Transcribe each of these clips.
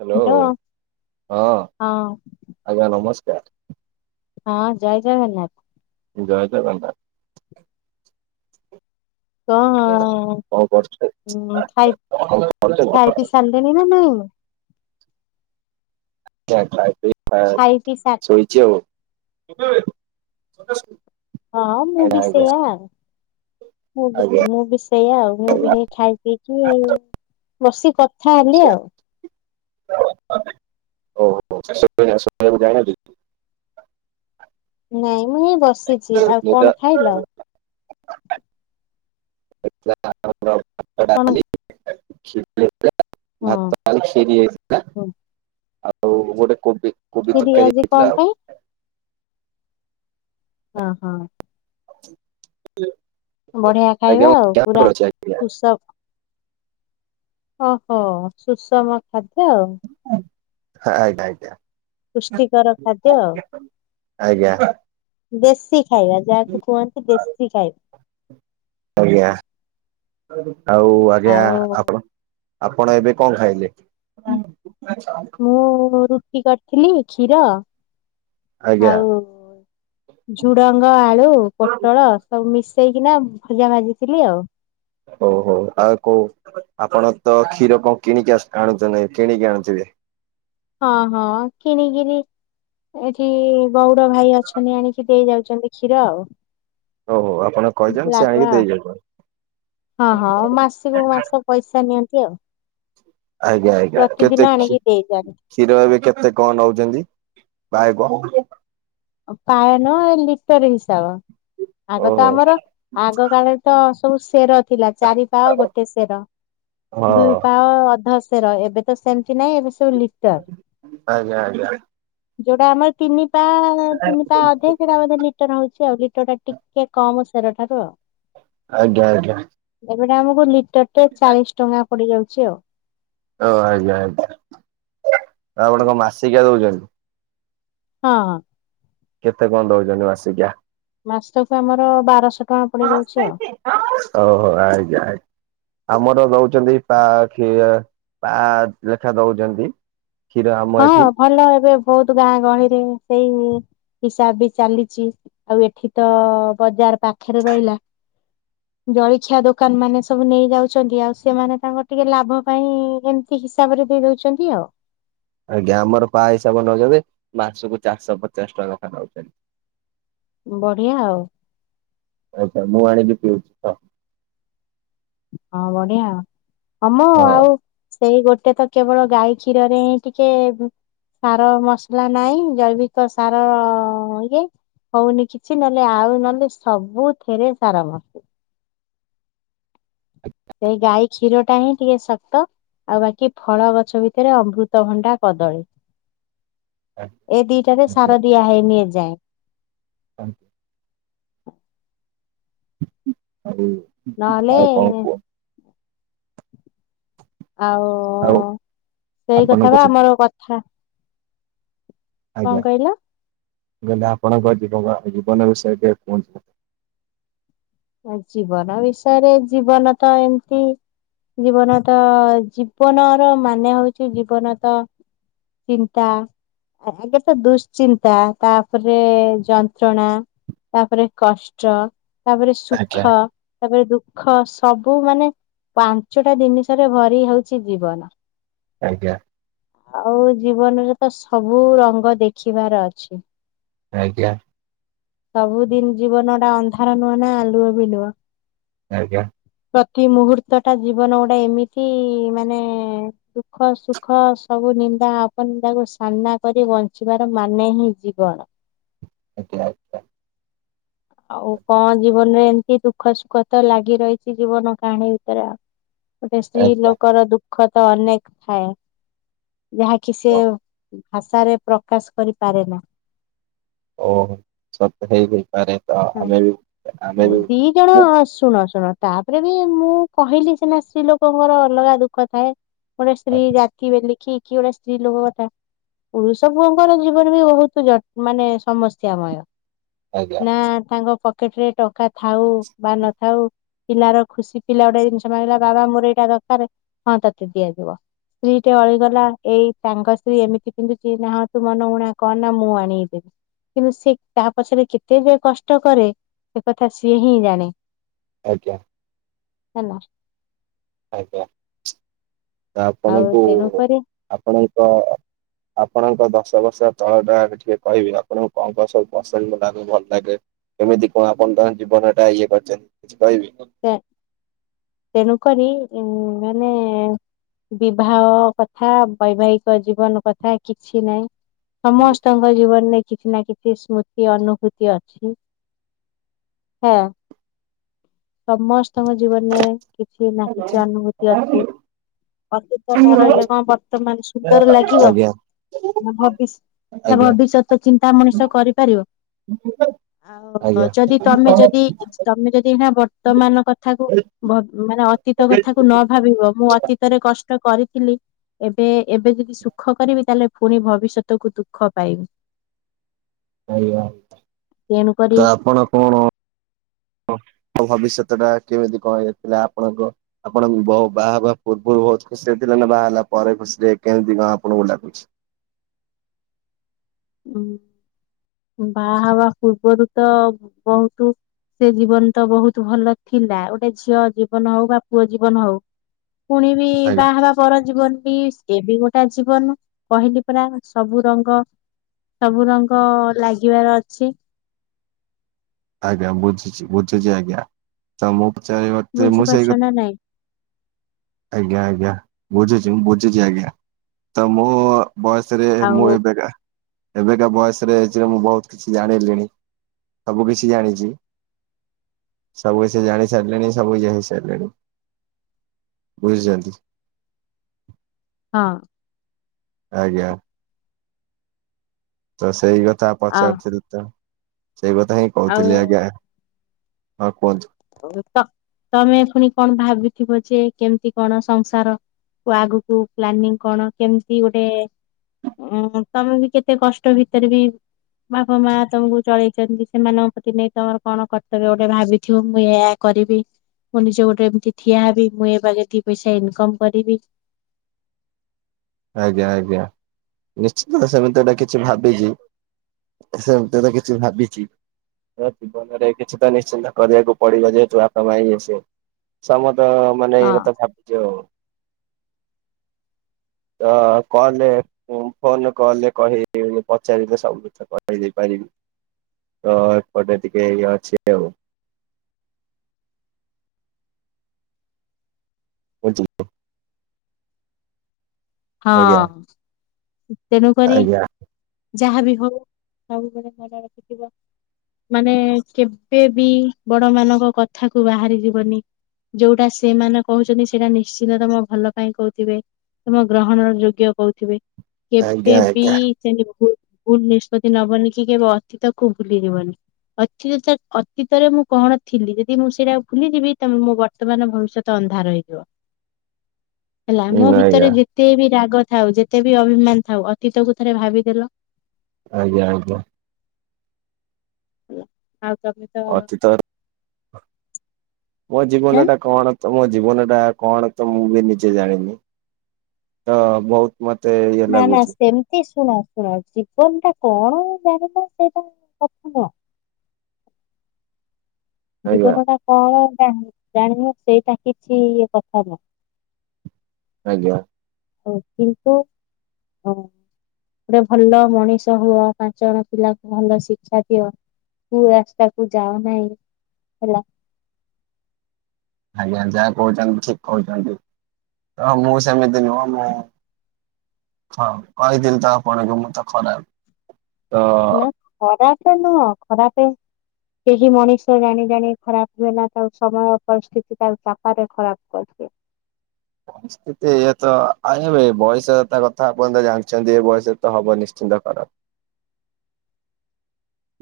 Hello hello ହଁ ହଁ ଆଜ୍ଞା ନମସ୍କାର। ହଁ ଜୟ ଜଗନ୍ନାଥ। ଜୟ ଜଗନ୍ନାଥ। କଣ ହଉ କରଛନ୍ତି [unintelligible] ସଣ୍ଡେ [unintelligible] [unintelligible] ଖାଇ ପିଇ ସା ଶୋଇଚି ଆଉ। ହଁ ମୁଁ ଆଜ୍ଞା ବି ଆଜ୍ଞା ସେଇୟା। ମୁଁ ବି ଆଜ୍ଞା ମୁଁ ବି ସେଇଆ ଆଉ ମୁଁ ବି ହେଇ ଖାଇ ପିଇକି ଆଉ। ବସିିକି କଥା ହେଲି ଆଉ। [unintelligible] ଯାଇନାହନ୍ତି। ନାଇଁ ମୁଁ ଏଇ ବସିଚି ଆଉ ନିଦ କଣ ଖାଇଲ [unintelligible] ଆଉ ଖିରି କଣ ହଁ ହୋଇଥିଲା ହଁ, ଆଉ ଗୋଟେ କୋବି କୋବି ଖିରି ତରକାରୀ ଆଜି ହେଇଥିଲା କଣ ଆଉ। ପାଇଁ ଅ ହଁ। ବଢିଆ ଆଜ୍ଞା ଖାଇବା ମୁଁ ଆଉ ପୁରା କ୍ୟାମ୍ପରେ ଅଛି ଆଜ୍ଞା ସୁଷ ଓହୋ ସୁଷମ ଖାଦ୍ୟ ଆଉ। ଆ ଆଜ୍ଞା। ପୁଷ୍ଟିକର ଖାଦ୍ୟ। ଆଜ୍ଞା। ଦେଶୀ ଖାଇବା ଯାହାକୁି କୁହନ୍ତି ଦେଶୀ ଖାଇବା। ଆଜ୍ଞା ଆଉ ଆଜ୍ଞା ଆଉ ଆପଣ ଆପଣ ଏବେ କଣ ଖାଇଲେ ମୁଁ ରୁଟି କରିଥିଲି କ୍ଷୀର ଆଜ୍ଞା? ଆଉ ଝୁଡଙ୍ଗ ଆଳୁ ପୋଟଳ- ସବୁ ମିଶେଇକିନା ଭଜା ଭାଜିଥିଲି ଆଉ। ହଉ ହଉ ଆଉ କୋଉ ଆପଣ ତ କ୍ଷୀର କଣ କିଣିକି ଆଣୁଚନ୍ତି କିଣିକି ଆଣୁଥିବେ। ହଁ ହଁ କିଣିକିରି ଏଠି ଗଉଡ ଭାଇ ଅଛନ୍ତି ଆଣିକି ଦେଇ ଯାଉଛନ୍ତି କ୍ଷୀର ଆଉ ଓ ହୋ ଆପଣ କହିଛନ୍ତି ସେ ଲାଗୁଆ ଆଣିକି ଦେଇଯାଉଛନ୍ତି ହଁ ହଁ ମାସକୁ ମାସ ପଇସା ନିଅନ୍ତି ଆଉ ଆଜ୍ଞା ଆଜ୍ଞା ପ୍ରତିଦିନ କେତେ କ୍ଷୀ ଆଣିକି ଦେଇଯାଆନ୍ତି କ୍ଷୀର ଏବେ କେତେ କଣ ନଉଛନ୍ତି ପାଏ ଇଏ କୁ ପାଏନୁ ଏ ଲିଟର ହିସାବ ଆଗ ତ ହଁ ଆମର ଆଗ କାଳରେ ତ ସବୁ ଶେର ଥିଲା ଚାରିପା ଗୋଟେ ଶେର ଦୁଇ, ପା ଅଧଶେର ଏବେ ତ ସେମିତି ନାହିଁ ଏବେ ସବୁ ଲିଟର ଆଜ୍ଞା ଆଜ୍ଞା ଯୋଉଟା ଆମର ତିନି ପା ତିନି ପା ଅଧେ ସେଟା ବୋଧେ ଲ ଲିଟ ହଉଛି ଆଉ ଲିଟର ଟା ଟିକେ କମ ଶେର ଠାରୁ ଆଉ, ଆଜ୍ଞା ଆଜ୍ଞା ଏବେଟା ଆମକୁ ଲିଟର ଟେ ଚାଳିସି ଟଙ୍କା ପଡି ଯାଉଚି ଆଉ। ଓ ଆଜ୍ଞା ଆଜ୍ଞା ଆପଣ କଣ ମାସିକିଆ ଦଉଚନ୍ତି। ହଁ ହଁ। କେତେ କଣ ଦଉଚନ୍ତି ମାସିକାଆ? ମାସକୁ ଆମର ବାରଶହ। ଟଙ୍କା ପଡିଯାଉଛି ଆଉ। ଓ ହୋ ଆଜ୍ଞା ଆଜ୍ଞା। ଆମର ଦଉଛନ୍ତି ପା ଖି ପା ଲେଖା ଦଉଚନ୍ତି। କ୍ଷୀର ଆମ ହଁ ଏଠି ଭଲ ଏବେ ବହୁତ ଗାଁ ଗହଳିରେ ସେଇ ହିସାବ ବି ଚାଲିଚି ଆଉ ଏଠି ତ ବଜାର ପାଖରେ ରହିଲା। ଜଳିଖିଆ ଦୋକାନ ମାନେ ସବୁ ନେଇ ଯାଉଚନ୍ତି ଆଉ ସେମାନେ ତାଙ୍କ ଟିକେ ଲାଭ ପାଇଁ ଏମ କିହିସାବରେ ଦେଇ ଦଉଚନ୍ତି ଆଉ। ଆଜ୍ଞା ଆମର ପା ହିସାବ ନଉଚନ୍ତି ମାସକୁ ଚାରିଶହ ପଚାଶ ଟଙ୍କା ଲେଖା ଖାଉଚନ୍ତି। ବଢିଆ ଆଉ। ଆଚ୍ଛା ମୁଁ ଆଣିକି ପିଇଉଚି ତ। ହଁ ବଢିଆ ଆଉ ହମ ହଁ ଆଉ ସେଇ ଗୋଟେ ତ କେବଳ ଗାଈ କ୍ଷୀରରେ ହିଁ ଟିକେ ସାର ମସଲା ନାଇଁ ଜୈବିକ ସାର ଇଏ ହଉନି କିଛି ନହେଲେ ଆଉ ନହେଲେ ସବୁଥେରେ ସାର ମ ହ [inaudible] [inaudible] ସେ ଗାଈ ଖିରଟା ହିଁ ଟିକେ ଶକ୍ତ। ଆଉ ବାକି ଫଳ ଗଛ ଭିତରେ ଅମୃତଭଣ୍ଡା କଦଳୀ। ଏ ଦିଟାରେ ସାର ଦିଆ ହେଇନି ଏଯାଏଁ। ହୁଁ। ଆଉ ନହେଲେ ଆଉ କଣ କୁହ ଆଉ ଆଉ ସେଇ କଥା ଆପଣଙ୍କ ବା ଆମର କଥା କଣ ଆଜ୍ଞା କହିଲ ମୁଁ କହିଲି ଆପଣଙ୍କ ଜୀବ ଜୀବନ ବିଷୟ ଟିକେ କୁହନ୍ତୁ। ଅଁ ଜୀବନ ବିଷୟରେ ଜୀବନ ତ ଏମିତି ଜୀବନ ତ ଜୀବନ ର ମାନେ ହଉଚି ଜୀବନ ତ ଚିନ୍ତା ଆଗ ତ ଦୁଶ୍ଚିନ୍ତା ତାପରେ ଯନ୍ତ୍ରଣା ତାପରେ କଷ୍ଟ ତାପରେ ଆଜ୍ଞା ସୁଖ ତାପରେ ଦୁଃଖ ସବୁ ମାନେ ପାଞ୍ଚଟା ଜିନିଷରେ ଭରି ହଉଚି ଜୀବନ। ଆଜ୍ଞା। ଆଉ ଜୀବନରେ ତ ସବୁ ରଙ୍ଗ ଦେଖିବାର ଅଛି। ଆଜ୍ଞା। ସବୁ ଦିନି ଜୀବନ ଟା ଅନ୍ଧାର ନୁହଁ ନା ଆଲୁଅ ବି ନୁହଁ। ଆଜ୍ଞା। ପ୍ରତି ମୁହୂର୍ତ୍ତଟା ଜୀବନ ଗୋଟେ ଏମିତି ମାନେ ଦୁଃଖ, ସୁଖ ସବୁ ନିନ୍ଦା, ଅପନିନ୍ଦାକୁ ସାମ୍ନା କରି ବଞ୍ଚିବାର ମାନେ ହିଁ ଜୀବନ। ଆଜ୍ଞା ଆଚ୍ଛା। ଆଉ କଣ ଜୀବନରେ ଏମତି ଦୁଃଖ, ସୁଖ ତ ଲାଗି ରହିଚି ଜୀବନ କାହାଣୀ ଭିତରେ ଆଉ। ଗୋଟେ ସ୍ତ୍ରୀ ଆଜ୍ଞା ଲୋକର ଦୁଃଖ ତ ଅନେକ ଥାଏ ଯାହାକି ହଁ। ସିଏ ଭାଷାରେ ପ୍ରକାଶ କରିପାରେନା। ଓହୋ ସବ ତ ହେଇ ହେପାରେ ତ ଆମେ ବି! ଆମେ ହହୁ ବି ଦି ତେଣୁ ମୁଁ ଶୁଣ ଶୁଣ ତାପରେ ବି ମୁଁ କହିଲି ସିନା ସ୍ତ୍ରୀ ଲୋକଙ୍କର ଅଲଗା ଦୁଃଖ ଥାଏ। ଗୋଟେ ସ୍ତ୍ରୀ ଆଜ୍ଞା ଜାତିିବ ଲେଖିକି ଗୋଟେ ସ୍ତ୍ରୀ ଲୋକ କଥା। ପୁରୁଷ ପୁଅଙ୍କର ଜୀବନ ବି ବହୁତ ଜ ମାନେ ସମସ୍ୟାମୟ। ଆଜ୍ଞା ନା ତାଙ୍କ ପକେଟରେ ଟଙ୍କା ଥାଉ ବା ନଥାଉ, ପିଲାର ଖୁସି ପିଲା ଗୋଟେ ଜିନିଷ ମାଗିଲା ବାବା ମୋର ଏଇଟା ଦରକାର, ହଁ ତତେ ଦିଆଯିବ। ସ୍ତ୍ରୀ ଟେ ଅଳିଗଲା ଏଇ ତାଙ୍କ ସ୍ତ୍ରୀ ଏମିତି ପିନ୍ଧୁଛି ନାହା ତୁ ମନ ଉୁଣା କଣ ନା ମୁଁ ଆଣିକିଦେବି। କିନ୍ତୁ ସିଏ ତାହା ପଛରେ କେତେ ଯେ କଷ୍ଟ କରେ ସେ କଥା ସିଏ ହିଁ ଜାଣେ। ଆଜ୍ଞା। ହେଲା। ଆଜ୍ଞା ତ, ଆଉ ଆପଣଙ୍କୁ ତେଣୁକରି ଆପଣଙ୍କ, ଆପଣଙ୍କ ଦଶ ବର୍ଷ ତଳ ଟା ଟିକେ କହିବି ଆପଣଙ୍କୁ କଣ କଣ ସବୁ ପସନ୍ଦ ଲାଗେ, ଭଲ ଲାଗେ। କେମିତି କଣ ଆପଣ ତାଙ୍କ ଜୀବନ ଏଟା ଇଏ କରିଛନ୍ତି କିଛି କହିବେକି? ତେ ତେଣୁକରି ଉ ମାନେ, ବିବାହ କଥା ବୈବାହିକ ଜୀବନ କଥା କିଛି ନାହିଁ ସମସ୍ତଙ୍କ, ଆ ଜୀବନରେ କିଛି ନା କିଛି ସ୍ମୃତି ଅନୁଭୂତି ଅଛି, ହଁ। ସମସ୍ତଙ୍କ ଜୀବନରେ କିଛି ନା ଆଜ୍ଞା କିଛି ଅନୁଭୂତି ଅଛି। ଅତୀତ ନ ଆଜ୍ଞା ରହିଲେ କଣ ବର୍ତ୍ତମାନ ସୁନ୍ଦର ଲାଗିବ? ଭବିଷ୍ୟ ଆଜ୍ଞା। ଭବିଷ୍ୟତ ଚିନ୍ତା ମଣିଷ କରିପାରିବ। ଆଉ ଆଜ୍ଞା ଯଦି ତମେ ଯଦି ତମେ ଯଦି ହେଟା ବ- ତ ମାନ କଥାକୁ ମାନେ ଅତୀତ କଥାକୁ ନ- ଭାବିବ ମୁଁ ଅତୀତରେ କଷ୍ଟ କରିଥିଲି, ଏବେ ଏବେ ଯଦି ସୁଖ କରିବି ତାହେଲେ, ପୁଣି ଭବିଷ୍ୟତକୁୁ ଦୁଃଖ ପାଇବି। ଆଜ୍ଞା ତେଣୁକରି ତ ଆପଣ କଣ? ମୋ ଭବିଷ୍ୟତଟା କେମିତି କଣ? ଯାଇଥିଲା ଆପଣଙ୍କ ଆପଣ ବ ବାହା ବା ପୂର୍ବରୁ ବହୁତ ଖୁସିରେଥିଲେ ନା ବାହା ହେଲା ପରେ ଖୁସିରେ କେମିତି କଣ ଆପଣଙ୍କୁ ଲାଗୁଛି। ହଁ ବାହା ହେବା ପୂର୍ବରୁ ତ ବହୁତ, ସେ ଜୀବନ ତ ବହୁତ ଭଲ ଥିଲା, ଗୋଟେ ଝିଅ ଜୀବନ ହଉ ବା ପୁଅ ଜୀବନ ହଉ। ପୁଣି ବି ଆଜ୍ଞା ବାହା ହେବା ପର ଜୀବନ ବି, ଏ ବି ଗୋଟେ ଜୀବନ, କହିଲି ପରା ସବୁ ରଙ୍ଗ ସବୁ ରଙ୍ଗ ଲାଗିବାର ଅଛି। ଆଜ୍ଞା ବୁଝୁଛି ବୁଝୁଛି ଆଜ୍ଞା ତ ମୁଁ ପଚାରତେ ମୁଁ ବୁଝିପାରୁଛ ସେଇ କ ନା ନାଇଁ ଆଜ୍ଞା ଆଜ୍ଞା ବୁଝୁଛି ମୁଁ ବୁଝୁଛି ଆଜ୍ଞା ତ ମୁଁ, ବୟସରେ ମୁଁ ଆଉ ଏବେକା ଏବେକା ବୟସରେ ଯେ ମୁଁ ବହୁତ କିଛି ଜାଣିଲିଣି। ସବୁ କିଛି ଜାଣିଛି ସବୁ କିଛି ଜାଣି ସାରିଲିଣି ସବୁ କିଛି ହେଇସାରିଲିଣି। ବୁଝିଛନ୍ତି। ହଁ। ଆଜ୍ଞା। ତ ସେଇ କଥା ଆଉ ପଚାରୁଥିଲି ତ ସେଇ କଥା ହିଁ କହୁଥିଲି ଆଜ୍ଞା। ଆଉ ହଁ କୁହନ୍ତୁ। ତମେ ପୁଣି କଣ ଭାବିଥିବ ଯେ କେମିତି କଣ ସଂସାର, ଆଗକୁ ପ୍ଲାନିଂ କଣ କେମିତି ଗୋଟେ ଓଁ ତମେ ବି କେତେ କଷ୍ଟ ଭିତରେ ବି ବାପା ମା ତମକୁ ଚଳେଇଚନ୍ତି ସେମାନ ପ୍ରତି ନେଇ ତମର କଣ କର୍ତ୍ତବ୍ୟ ଗୋଟେ ଭାବିଚି ତୁମେ ଏଆ କରିବି। ମୁଁ ନିଜ ଗୋଡେ ରେ ଏମିତି ଠିଆ ହେବି ମୁଁ ଏ ବାଗେ ଦି ପଇସା ଇନକମ୍ କରିବି। ଆଜ୍ଞା ଆଜ୍ଞା ନିଶ୍ଚିତ ସେମିତି ଗୋଟେ କିଛି ଭାବିଚି। ସେମିତି ହେଲେ କିଛି ଭାବିଚି। ତ ଜୀବନରେ କିଛିତ ନିଶ୍ଚିନ୍ତ କରିବାକୁ ପଡିିବ ଯେହେତୁ ଆ କପା ମାଇ ଆସେ। ସମ ତ ମାନେ ଏଇ ହଁ। କଥା ଭାବୁଛି ଆଉ। ତଅଁ କଲ୍ ରେ ମୁଁ ଫୋନ କଲ୍ କହି ପଚାରିଲେ ସବୁ କେରେଇ ଦେଇେଇ ପାରିବି। ତ ଏପଟେ ଟିକେ ଇଏ ଅଛି ଆଉ। ବଞ୍ଚି ଯିବ। ହଁ ଆଜ୍ଞା ତେଣୁ କରି ଆଜ୍ଞା ଯାହାବି ହଉ ସବୁବେଳେ ମଜା ମସ୍ତି ଥିବ। ମାନେ କେବେବି ବଡ ମାନଙ୍କ କଥା କୁ ବାହାରି ଯିବନି ଯୋଉଟା ସେମାନେ କହୁଚନ୍ତି ସେଇଟା ନିଶ୍ଚିନ୍ତ ତମ ଭଲ ପାଇଁ କହୁଥିବେ। ତମ ଗ୍ରହଣର ଯୋଗ୍ୟ କହୁଥିବେ କେବେ ଆଜ୍ଞା ବି ଆଜ୍ଞା ସେମିତି ଭୁଲ୍ ଭୁଲ୍ ନିଷ୍ପତ୍ତି ନବନି କି କେବେ ଅତୀତକୁ ଭୁଲିଯିବନି। ଅତୀତ ଅତୀତରେ ମୁଁ କଣ ଥିଲି ଯଦି ମୁଁ ସେଇଟା ଭୁଲିଯିବି ତମେ ମୋ ବତ୍ ବର୍ତ୍ତମାନ ଭବିଷ୍ୟତ ଅନ୍ଧାର ହେଇଯିବ। ହେଲା ହୁଁ ଆମ ଭିତରେ ଆଜ୍ଞା ଯେତେ ବି ରାଗ ଥାଉ ଯେତେ ବି ଅଭିମାନ୍ ଥାଉ ଅତୀତକୁ ଥରେ ଭାବିଦେଲ। ଆଜ୍ଞା ଆଜ୍ଞା। ଆଉ ତମେ ତ ଅତୀତ ମୋ ଜୀବନ ହେଁ ଟା କଣ ତ ମୋ ଜୀବନ ଟା କଣ ତ ମୁଁ ବି ନିଜେ ଜାଣିନି ତ ବହୁତ୍ ମତେଇ ନା ନା ସେମ୍ ଏ ଶୁଣ ଶୁଣ ଜୀବନ୍ ଟା କଣ ଜାଣିବା ସେଇଟା କଥା ନୁହଁ ଆଜ୍ଞା ଜୀବନ ଟା କଣ ଜାଣି ଜାଣିନୁ ସେଇଟା କିଛି କଥା ନୁହ ଆଜ୍ଞା। ହ କିନ୍ତୁ ହଁ। ଗୋଟେ ଭଲ ମଣିଷ ହୁଅ ପାଞ୍ଚ ଜଣ ପିଲାକୁ ଭଲ ଶିକ୍ଷା ଦିଅ କୁ ରାସ୍ତାକୁୁ ଯାଅ ନାହିଁ ହେଲା। ଆଜ୍ଞା ଯାହା କହୁଛନ୍ତି ଠିକ୍ କହୁଛନ୍ତି ତ ମୁଁ ସେମିତି ନୁହଁ ମୁଁ ହଁ କହିଥିଲି ତ ଆପଣଙ୍କୁ ମୁଁ ତ ଖରାପ୍ ହେଲା ଖରାପ୍ ଟା ନୁହ ଖରାପେ କେହି ମଣିଷ ଜାଣି ଜାଣି ଖରାପ୍ ହୁଏନା ତାକୁ ସମୟ ପରିସ୍ଥିତି ତାକୁ ଚାପରେ ଖରାପ୍ କର୍ଦିଏ। ପରିସ୍ଥିତି ଏୟାତ ଆ ଏବେ ବୟସ ତା କଥା ଆପଣନ୍ତ ଜାଣିଚନ୍ତି ଏ ବୟସ ତ ହବ ନିଶ୍ଚିନ୍ତ କର। [inaudible]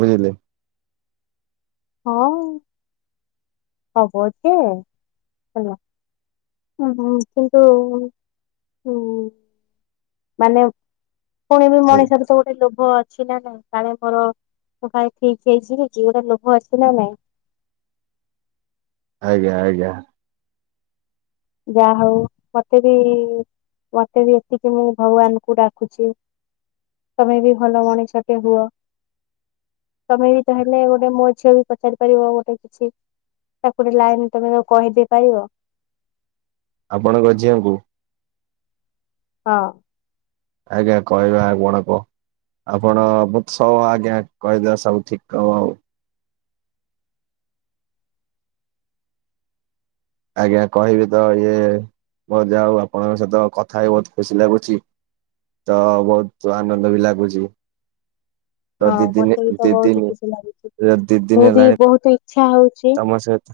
ବୁଝିଲେ? ହଁ ହବ ଯେ ହେଲା ହୁଁ ହୁଁ କିନ୍ତୁ ହୁଁ। ମାନେ ପୁଣି ବି ଆଜ୍ଞା ମଣିଷର ତ ଗୋଟେ ଲୋଭ ଅ ଅଛି ନା ନା କାଳେ ମୋର ମୁ କାଳେ କିଚି ହେଇଯିବି ଝିଅଟା ଲୋଭ ଅଛି ନା ନାଇ? ଆଜ୍ଞା ଆଜ୍ଞା। ଯାହା ହଉ ମତେ ବି ମତେ ବି ଏତିକି ମୁଁ ଭଗବାନ୍ ଙ୍କୁ ଡାକୁଚି ତମେ ବି ଭଲ ମଣିଷଟେ ହୁଅ। ତମେ ବି ତା ହେଲେ ଗୋଟେ ମୋ ଝିଅ କୁ ପଚାରି ପାରିବ ଗୋଟେ କିଛି। ତାକୁ ଗୋଟେ ଲାଇନ୍ ତମେ କହିଦେଇ ପାରିବ। ଆପଣଙ୍କ ଝିଅଁ ଙ୍କୁ? ହଁ। ଆଜ୍ଞା କହିବା [inaudible] ବଡ ପ। ଆପଣ ବୁକ୍ ଷବ୍ କହିଦିଅ ସବୁ ଠିକ୍ ହବ ଆଉ। ଆଜ୍ଞା କହିବି ତ ଇଏ ମୋର ଯା ଆଉ ଆପଣଙ୍କ ସହିତ କଥା ହେଇ ବହୁତ୍ ଖୁସି ଲାଗୁଚି। ତ ବହୁତ୍ ଆନନ୍ଦ ବି ଲାଗୁଚି। ହଁ ମତେ ବି ତ ଦି ଦିନ ବହୁତ ଖୁସି ଲାଗୁଚି ଦି ଦିନ ମୁଁ ବି ହେଲାଣି ବହୁତ ଇଚ୍ଛା ହଉଚି। ତମ ସହିତ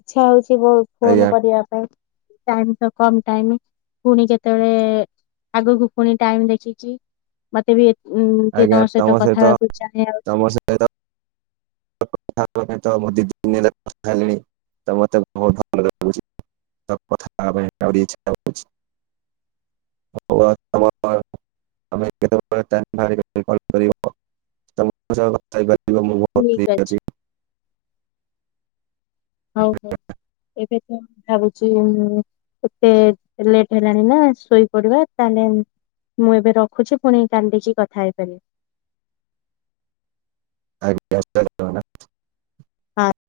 ଇଛା ହଉଛି ବହୁତ୍ ଆଜ୍ଞା ଫୋନ୍ କରିବା ପାଇଁ। ଟାଇମ୍ ତ କମ ଟାଇମ୍ ପୁଣି କେତବେଳେ ଆଗକୁ ପୁଣି ଟାଇମ୍ ଦେଖିକି ମତେ ବି ଏ ଟିକେ ତମ ସହିତ କଥା ହେବାକୁ ଚାହେଁ ଆଉ ତମ ସହିତ କଥା ହେବ। ପାଇଁ ତମୁଁ ଦିଦିନି ହେଲା କଥାହେଲିଣି। [unintelligible] ତମେ ମତେ ବହୁତ ଭଲ ଲାଗୁଛିକଥା ହେପାଇଁ ଆହୁରି ଇଚ୍ଛା ହେଉଁଛି। [unintelligible] [unintelligible] ତମେ କେେବେଳେ ଟାଇଁମି ବାହାରକରି କି କଲ୍ କରିବ। ମୋ ସାଙ୍ଗରେ କଥା ହେଇପାରିବ ମୁଁ [unintelligible] ପ୍ରି ଅଛି। ହଉ ହଉ ଏବେ କେମ୍ ତି ଲାଗୁଚି ଉଁ ଏତେ ଲେଟ୍ ହେଲାଣି ନା ଶୋଇପଡିବା ତାନେ ମୁଁ ଏବେ ରଖୁଛି ପୁଣି କାନ୍ଦିକି କଥା ହେଇପାରିନି। ଆଜ୍ଞାାସାରେ। [inaudible] [unintelligible]